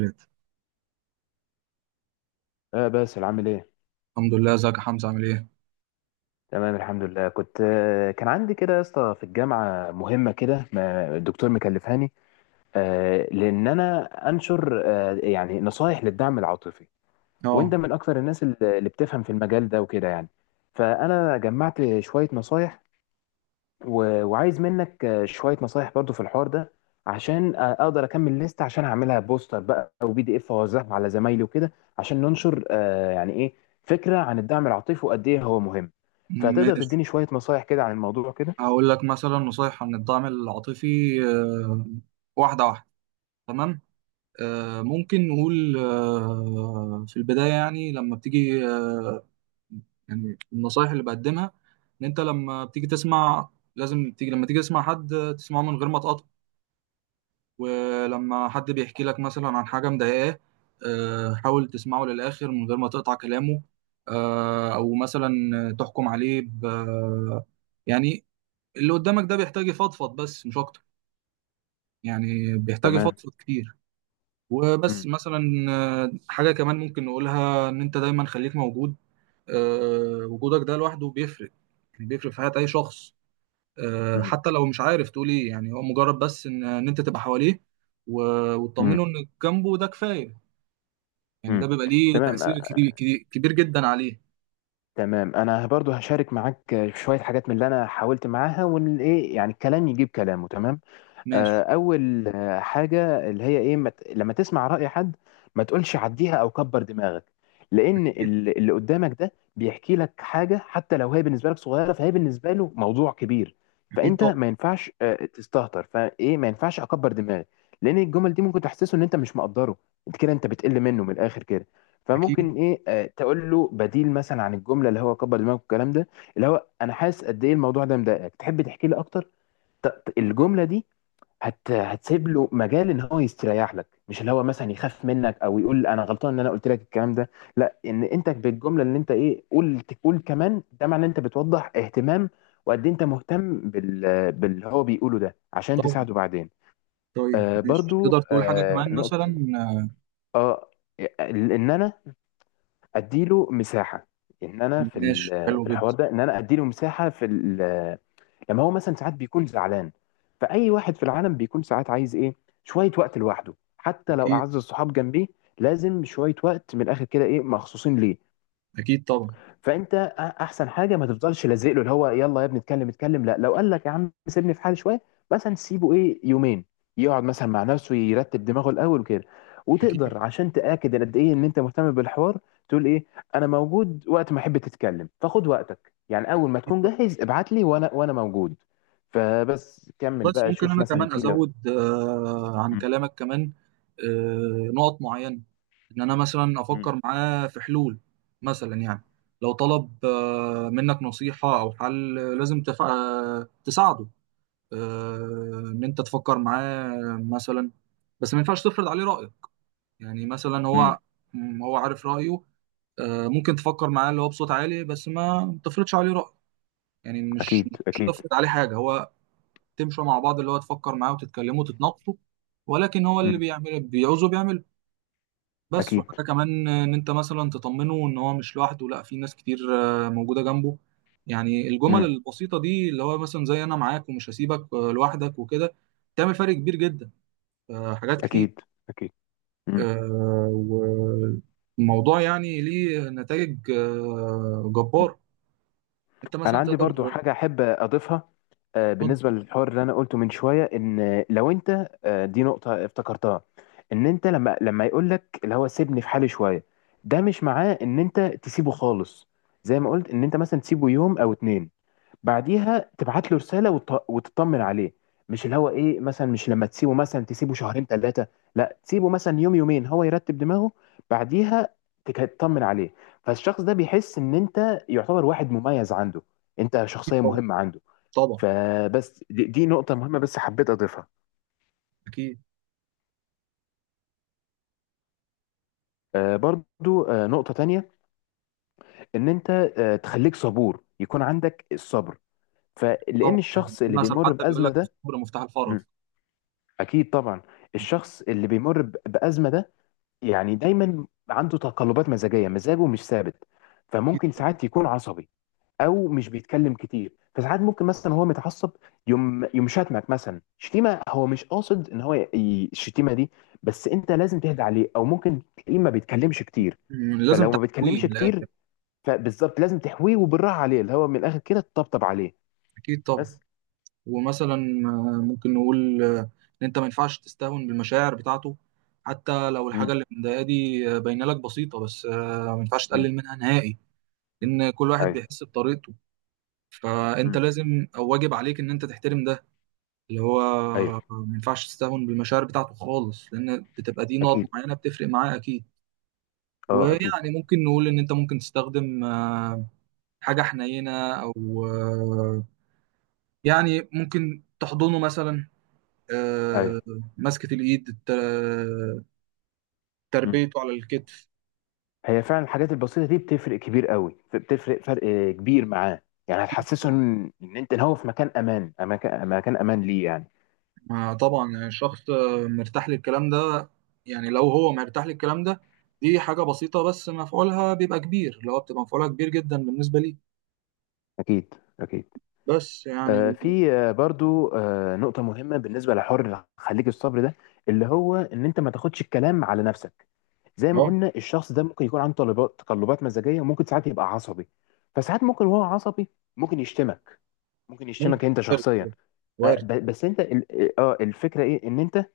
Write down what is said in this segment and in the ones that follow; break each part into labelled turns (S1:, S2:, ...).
S1: ريت.
S2: اه، باسل عامل ايه؟
S1: الحمد لله، ازيك يا حمزة؟ عامل ايه؟
S2: تمام الحمد لله. كنت آه، كان عندي كده يا اسطى في الجامعه مهمه كده ما الدكتور مكلفهاني. لان انا انشر، يعني نصايح للدعم العاطفي.
S1: اه
S2: وانت من اكثر الناس اللي بتفهم في المجال ده وكده يعني. فانا جمعت شويه نصايح، و... وعايز منك شوية نصايح برضو في الحوار ده، عشان اقدر اكمل ليست عشان اعملها بوستر بقى او PDF اوزعها على زمايلي وكده، عشان ننشر يعني ايه فكرة عن الدعم العاطفي وقد ايه هو مهم. فهتقدر
S1: ماشي،
S2: تديني شوية نصايح كده عن الموضوع كده.
S1: هقول لك مثلا نصايح عن الدعم العاطفي. آه، واحدة واحدة، تمام؟ ممكن نقول في البداية، يعني لما بتيجي يعني النصايح اللي بقدمها، ان انت لما بتيجي تسمع، لازم تيجي، لما تيجي تسمع حد تسمعه من غير ما تقاطع. ولما حد بيحكي لك مثلا عن حاجة مضايقاه، حاول تسمعه للآخر من غير ما تقطع كلامه. أو مثلا تحكم عليه ب، يعني اللي قدامك ده بيحتاج يفضفض بس، مش أكتر، يعني بيحتاج
S2: تمام.
S1: يفضفض كتير وبس
S2: مم.
S1: مثلا. حاجة كمان ممكن نقولها، إن أنت دايما خليك موجود. وجودك ده لوحده بيفرق، يعني بيفرق في حياة أي شخص.
S2: مم.
S1: حتى لو مش عارف تقول ايه، يعني هو مجرد بس ان انت تبقى حواليه
S2: مم.
S1: وتطمنه انك جنبه، ده كفايه. يعني ده
S2: مم.
S1: بيبقى ليه
S2: تمام
S1: تأثير
S2: آه،
S1: كبير كبير كبير جدا عليه.
S2: تمام، انا برضو هشارك معاك شوية حاجات من اللي انا حاولت معاها، وان ايه يعني الكلام يجيب كلامه. تمام.
S1: ماشي.
S2: اول حاجه اللي هي ايه، لما تسمع راي حد ما تقولش عديها او كبر دماغك، لان
S1: اكيد،
S2: اللي قدامك ده بيحكي لك حاجه، حتى لو هي بالنسبه لك صغيره فهي بالنسبه له موضوع كبير.
S1: أكيد
S2: فانت
S1: طبعا.
S2: ما ينفعش تستهتر، فايه ما ينفعش اكبر دماغي، لان الجمل دي ممكن تحسسه ان انت مش مقدره، انت كده انت بتقل منه من الاخر كده.
S1: اكيد
S2: فممكن ايه تقول له بديل مثلا عن الجمله اللي هو كبر دماغك والكلام ده، اللي هو انا حاسس قد ايه الموضوع ده مضايقك، تحب تحكي لي اكتر. الجمله دي هتسيب له مجال ان هو يستريح لك، مش اللي هو مثلا يخاف منك او يقول انا غلطان ان انا قلت لك الكلام ده. لا، ان انت بالجمله اللي انت ايه قلت قول كمان ده معناه ان انت بتوضح اهتمام، وقد إيه انت مهتم باللي هو بيقوله ده عشان
S1: طبعا.
S2: تساعده بعدين.
S1: طيب ماشي،
S2: برضو
S1: تقدر تقول حاجه كمان
S2: نقطه.
S1: مثلا؟ آه،
S2: اه ان انا اديله مساحه، ان انا
S1: ماشي حلو
S2: في
S1: جدا.
S2: الحوار ده ان انا اديله مساحه لما هو مثلا ساعات بيكون زعلان، فأي واحد في العالم بيكون ساعات عايز إيه، شوية وقت لوحده حتى لو
S1: اكيد،
S2: أعز الصحاب جنبيه. لازم شوية وقت من الآخر كده، إيه، مخصوصين ليه.
S1: اكيد طبعا.
S2: فانت احسن حاجه ما تفضلش لازق له اللي هو يلا يا ابني اتكلم اتكلم. لا، لو قال لك يا عم سيبني في حالي شويه مثلا سيبه ايه يومين، يقعد مثلا مع نفسه يرتب دماغه الاول وكده.
S1: اكيد، أكيد
S2: وتقدر، عشان تاكد قد ايه ان انت مهتم بالحوار، تقول ايه، انا موجود وقت ما احب تتكلم، فخد وقتك يعني، اول ما تكون
S1: طبعا.
S2: جاهز ابعت لي وانا موجود. فبس كمل
S1: بس
S2: بقى
S1: ممكن
S2: شوف
S1: انا
S2: مثلا
S1: كمان
S2: في لو.
S1: ازود عن
S2: مم.
S1: كلامك كمان نقط معينه. ان انا مثلا
S2: مم.
S1: افكر معاه في حلول، مثلا يعني لو طلب منك نصيحه او حل، لازم تف... آه، تساعده. ان انت تفكر معاه مثلا، بس ما ينفعش تفرض عليه رايك. يعني مثلا هو
S2: مم.
S1: هو عارف رايه. ممكن تفكر معاه اللي هو بصوت عالي، بس ما تفرضش عليه رايك. يعني
S2: اكيد،
S1: مش
S2: اكيد.
S1: تفرض عليه حاجه هو، تمشوا مع بعض، اللي هو تفكر معاه وتتكلموا وتتناقشوا، ولكن هو اللي
S2: مم.
S1: بيعمل، بيعوزه بيعمله بس.
S2: اكيد.
S1: وحاجة كمان، إن أنت مثلا تطمنه إن هو مش لوحده، لأ، في ناس كتير موجودة جنبه. يعني الجمل
S2: مم.
S1: البسيطة دي، اللي هو مثلا زي أنا معاك ومش هسيبك لوحدك وكده، تعمل فرق كبير جدا. حاجات كتير.
S2: اكيد، اكيد. مم.
S1: والموضوع يعني ليه نتائج
S2: مم.
S1: جبارة. أنت
S2: انا
S1: مثلا
S2: عندي
S1: تقدر
S2: برضو
S1: تقول-
S2: حاجه احب اضيفها. بالنسبه للحوار اللي انا قلته من شويه، ان لو انت دي نقطه افتكرتها، ان انت لما يقول لك اللي هو سيبني في حالي شويه، ده مش معناه ان انت تسيبه خالص. زي ما قلت، ان انت مثلا تسيبه يوم او اتنين، بعديها تبعت له رساله وتطمن عليه. مش اللي هو ايه مثلا مش لما تسيبه، مثلا تسيبه شهرين ثلاثه، لا، تسيبه مثلا يوم يومين هو يرتب دماغه، بعديها تطمن عليه. فالشخص ده بيحس ان انت يعتبر واحد مميز عنده، انت شخصيه
S1: طبعا.
S2: مهمه عنده.
S1: طبعا.
S2: فبس دي نقطه مهمه بس حبيت اضيفها.
S1: أكيد
S2: برضو نقطه تانية، ان انت تخليك صبور، يكون عندك الصبر،
S1: طبعا.
S2: فلان
S1: يعني
S2: الشخص
S1: في
S2: اللي
S1: مثل
S2: بيمر
S1: حتى بيقول
S2: بازمه
S1: لك
S2: ده.
S1: الصبر مفتاح الفرج.
S2: مم. اكيد طبعا. الشخص اللي بيمر بازمه ده يعني دايما عنده تقلبات مزاجيه، مزاجه مش ثابت. فممكن ساعات يكون عصبي او مش بيتكلم كتير. فساعات ممكن مثلا هو متعصب، يوم يوم شتمك مثلا شتيمه، هو مش قاصد ان هو الشتيمه دي، بس انت لازم تهدى عليه. او ممكن تلاقيه ما بيتكلمش كتير.
S1: مم، لازم
S2: فلو ما
S1: تحويه
S2: بيتكلمش
S1: من الاخر.
S2: كتير، فبالظبط لازم تحويه وبالراحه عليه، اللي هو من الاخر كده تطبطب عليه
S1: اكيد طبعا.
S2: بس.
S1: ومثلا ممكن نقول ان انت ما ينفعش تستهون بالمشاعر بتاعته، حتى لو الحاجه
S2: امم.
S1: اللي مضايقاه دي باينه لك بسيطه، بس ما ينفعش
S2: امم.
S1: تقلل منها نهائي. ان كل واحد
S2: ايوه.
S1: بيحس بطريقته، فانت
S2: امم.
S1: لازم او واجب عليك ان انت تحترم ده. اللي هو
S2: ايوه.
S1: ما ينفعش تستهون بالمشاعر بتاعته خالص، لان بتبقى دي نقط
S2: اكيد.
S1: معينه بتفرق معاه اكيد.
S2: اه، اكيد.
S1: ويعني ممكن نقول ان انت ممكن تستخدم حاجه حنينه، او يعني ممكن تحضنه مثلا. آه،
S2: ايوه.
S1: مسكة الإيد الت-
S2: امم.
S1: تربيته على الكتف.
S2: هي فعلا الحاجات البسيطة دي بتفرق كبير قوي، بتفرق فرق كبير معاه. يعني هتحسسه ان انت هو في مكان امان، مكان امان ليه يعني.
S1: ما طبعا يعني الشخص مرتاح للكلام ده، يعني لو هو مرتاح للكلام ده، دي حاجة بسيطة بس مفعولها بيبقى كبير، لو بتبقى مفعولها كبير جدا بالنسبة لي.
S2: اكيد، اكيد.
S1: بس يعني
S2: في برضو نقطة مهمة بالنسبة لحر خليك الصبر ده، اللي هو ان انت ما تاخدش الكلام على نفسك. زي ما
S1: اه
S2: قلنا، الشخص ده ممكن يكون عنده تقلبات مزاجية، وممكن ساعات يبقى عصبي. فساعات ممكن وهو عصبي ممكن يشتمك، ممكن
S1: ممكن.
S2: يشتمك انت
S1: وارد.
S2: شخصيا. ف-
S1: وارد.
S2: ب- بس انت الفكرة ايه، ان انت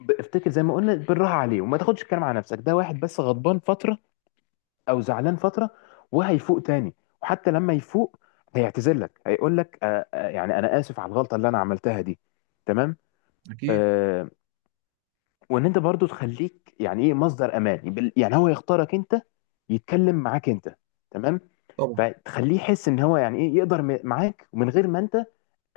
S2: افتكر زي ما قلنا بالراحه عليه، وما تاخدش الكلام على نفسك. ده واحد بس غضبان فتره او زعلان فتره وهيفوق تاني. وحتى لما يفوق هيعتذر لك، هيقول لك يعني انا اسف على الغلطه اللي انا عملتها دي. تمام.
S1: أكيد
S2: آه وان انت برضو تخليك يعني ايه مصدر امان يعني هو يختارك انت، يتكلم معاك انت. تمام.
S1: طبعا.
S2: فتخليه يحس ان هو يعني ايه يقدر معاك، ومن غير ما انت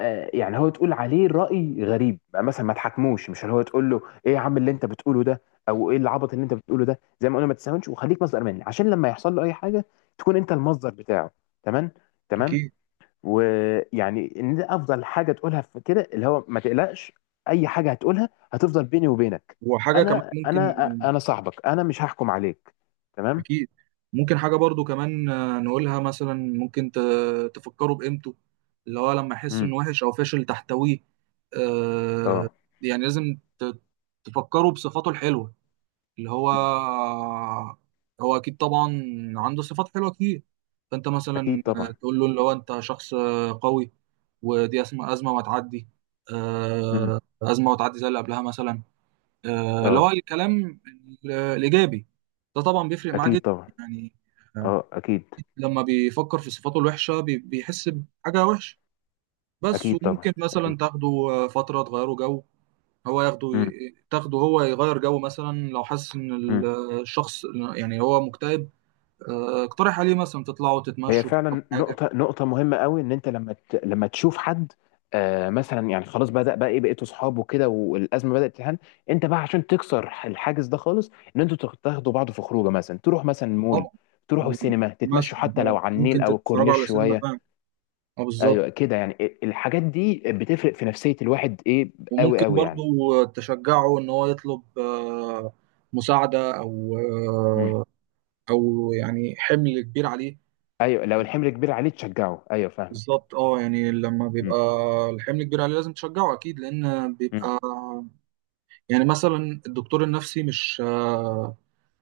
S2: يعني هو تقول عليه رأي غريب بقى مثلا ما تحكموش، مش اللي هو تقول له ايه يا عم اللي انت بتقوله ده او ايه العبط اللي انت بتقوله ده. زي ما قلنا، ما تستهونش، وخليك مصدر مني عشان لما يحصل له اي حاجه تكون انت المصدر بتاعه. تمام. تمام.
S1: أكيد.
S2: ويعني ان ده افضل حاجه تقولها في كده، اللي هو ما تقلقش، اي حاجه هتقولها هتفضل بيني وبينك،
S1: وحاجة كمان
S2: انا
S1: ممكن.
S2: انا انا صاحبك، انا مش هحكم عليك. تمام.
S1: اكيد. ممكن حاجه برضو كمان نقولها مثلا، ممكن تفكروا بقيمته، اللي هو لما يحس
S2: امم.
S1: انه وحش او فاشل تحتويه. آه،
S2: اه.
S1: يعني لازم تفكروا بصفاته الحلوه، اللي هو
S2: مم.
S1: هو اكيد طبعا عنده صفات حلوه كتير. فانت مثلا
S2: اكيد طبعا.
S1: تقول له اللي هو انت شخص قوي، ودي اسمه ازمه وهتعدي.
S2: امم.
S1: ازمه وهتعدي زي اللي قبلها مثلا. اللي
S2: اه.
S1: هو الكلام الإيجابي ده طبعا بيفرق معاه جدا.
S2: اكيد طبعا.
S1: يعني آه،
S2: اه. اكيد.
S1: لما بيفكر في صفاته الوحشة، بيحس بحاجة وحشة بس.
S2: اكيد طبعا.
S1: وممكن مثلا
S2: أكيد.
S1: تاخده فترة تغيره جو. هو ياخده،
S2: مم.
S1: تاخده هو يغير جو، مثلا لو حاسس إن
S2: مم.
S1: الشخص يعني هو مكتئب، اقترح عليه مثلا تطلعوا
S2: هي
S1: تتمشوا تشربوا
S2: فعلا
S1: حاجة.
S2: نقطة نقطة مهمة قوي، ان انت لما لما تشوف حد مثلا يعني خلاص بدأ بقى ايه بقيتوا اصحاب وكده، والازمة بدأت تهان، انت بقى عشان تكسر الحاجز ده خالص ان انتوا تاخدوا بعض في خروجه، مثلا تروح مثلا مول،
S1: طبعا،
S2: تروحوا السينما، تتمشوا
S1: مثلا
S2: حتى لو
S1: هو
S2: على النيل
S1: ممكن
S2: او
S1: تتفرجوا على
S2: الكورنيش
S1: سينما،
S2: شوية.
S1: فاهم؟ اه بالظبط.
S2: ايوه كده، يعني إيه، الحاجات دي بتفرق في نفسية الواحد ايه، قوي
S1: وممكن
S2: قوي يعني.
S1: برضو تشجعه ان هو يطلب مساعدة، او
S2: مم.
S1: او يعني حمل كبير عليه.
S2: ايوه، لو الحمل كبير عليه تشجعه، ايوه فاهمك.
S1: بالظبط اه. يعني لما بيبقى
S2: مم.
S1: الحمل كبير عليه لازم تشجعه اكيد، لان
S2: مم.
S1: بيبقى يعني مثلا الدكتور النفسي مش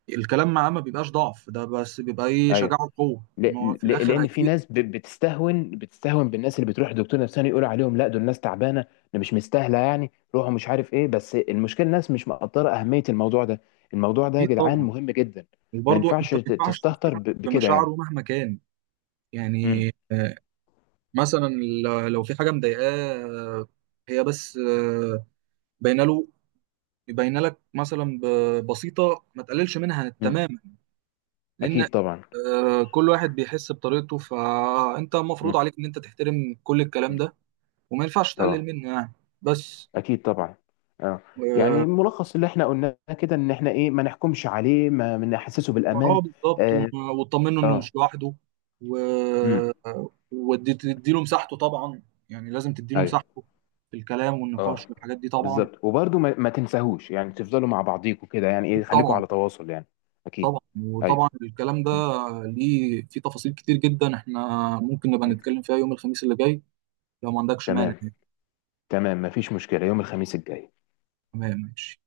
S1: الكلام معاه ما بيبقاش ضعف ده، بس بيبقى ايه،
S2: ايوه.
S1: شجاعه وقوة،
S2: ل...
S1: ان هو في الاخر
S2: لان في
S1: هيفيدك.
S2: ناس ب... بتستهون بتستهون بالناس اللي بتروح لدكتور نفساني، يقولوا عليهم لا دول ناس تعبانه، ده مش مستاهله يعني روحوا مش عارف ايه، بس المشكله الناس مش مقدره اهميه الموضوع ده. الموضوع ده يا
S1: اكيد
S2: جدعان
S1: طبعا.
S2: مهم جدا. ما
S1: وبرضو
S2: ينفعش
S1: انت ما ينفعش
S2: تستهتر
S1: تستهتر
S2: بكده
S1: بمشاعره
S2: يعني.
S1: مهما كان.
S2: امم.
S1: يعني مثلا لو في حاجه مضايقاه، هي بس باينه له، باينه لك مثلا بسيطه، ما تقللش منها
S2: امم.
S1: تماما. لان
S2: اكيد طبعا.
S1: كل واحد بيحس بطريقته، فانت المفروض
S2: امم.
S1: عليك ان انت تحترم كل الكلام ده وما ينفعش تقلل
S2: اه.
S1: منه يعني بس.
S2: اكيد طبعا. اه، يعني ملخص اللي احنا قلناه كده ان احنا ايه ما نحكمش عليه، ما نحسسه
S1: وهو
S2: بالامان.
S1: بالظبط،
S2: اه.
S1: وتطمنه انه
S2: اه.
S1: مش لوحده و...
S2: امم.
S1: وتديله مساحته طبعا، يعني لازم تديله
S2: ايوه.
S1: مساحته في الكلام
S2: اه،
S1: والنقاش والحاجات دي طبعا.
S2: بالظبط، وبرضه ما تنساهوش، يعني تفضلوا مع بعضيكوا كده يعني
S1: اكيد
S2: ايه، خليكوا
S1: طبعا.
S2: على تواصل يعني. اكيد.
S1: طبعا
S2: ايوه.
S1: وطبعا الكلام ده
S2: م.
S1: ليه في تفاصيل كتير جدا، احنا ممكن نبقى
S2: م.
S1: نتكلم فيها يوم الخميس اللي جاي لو ما عندكش مانع
S2: تمام.
S1: يعني.
S2: تمام، مفيش مشكلة يوم الخميس الجاي.
S1: تمام ماشي.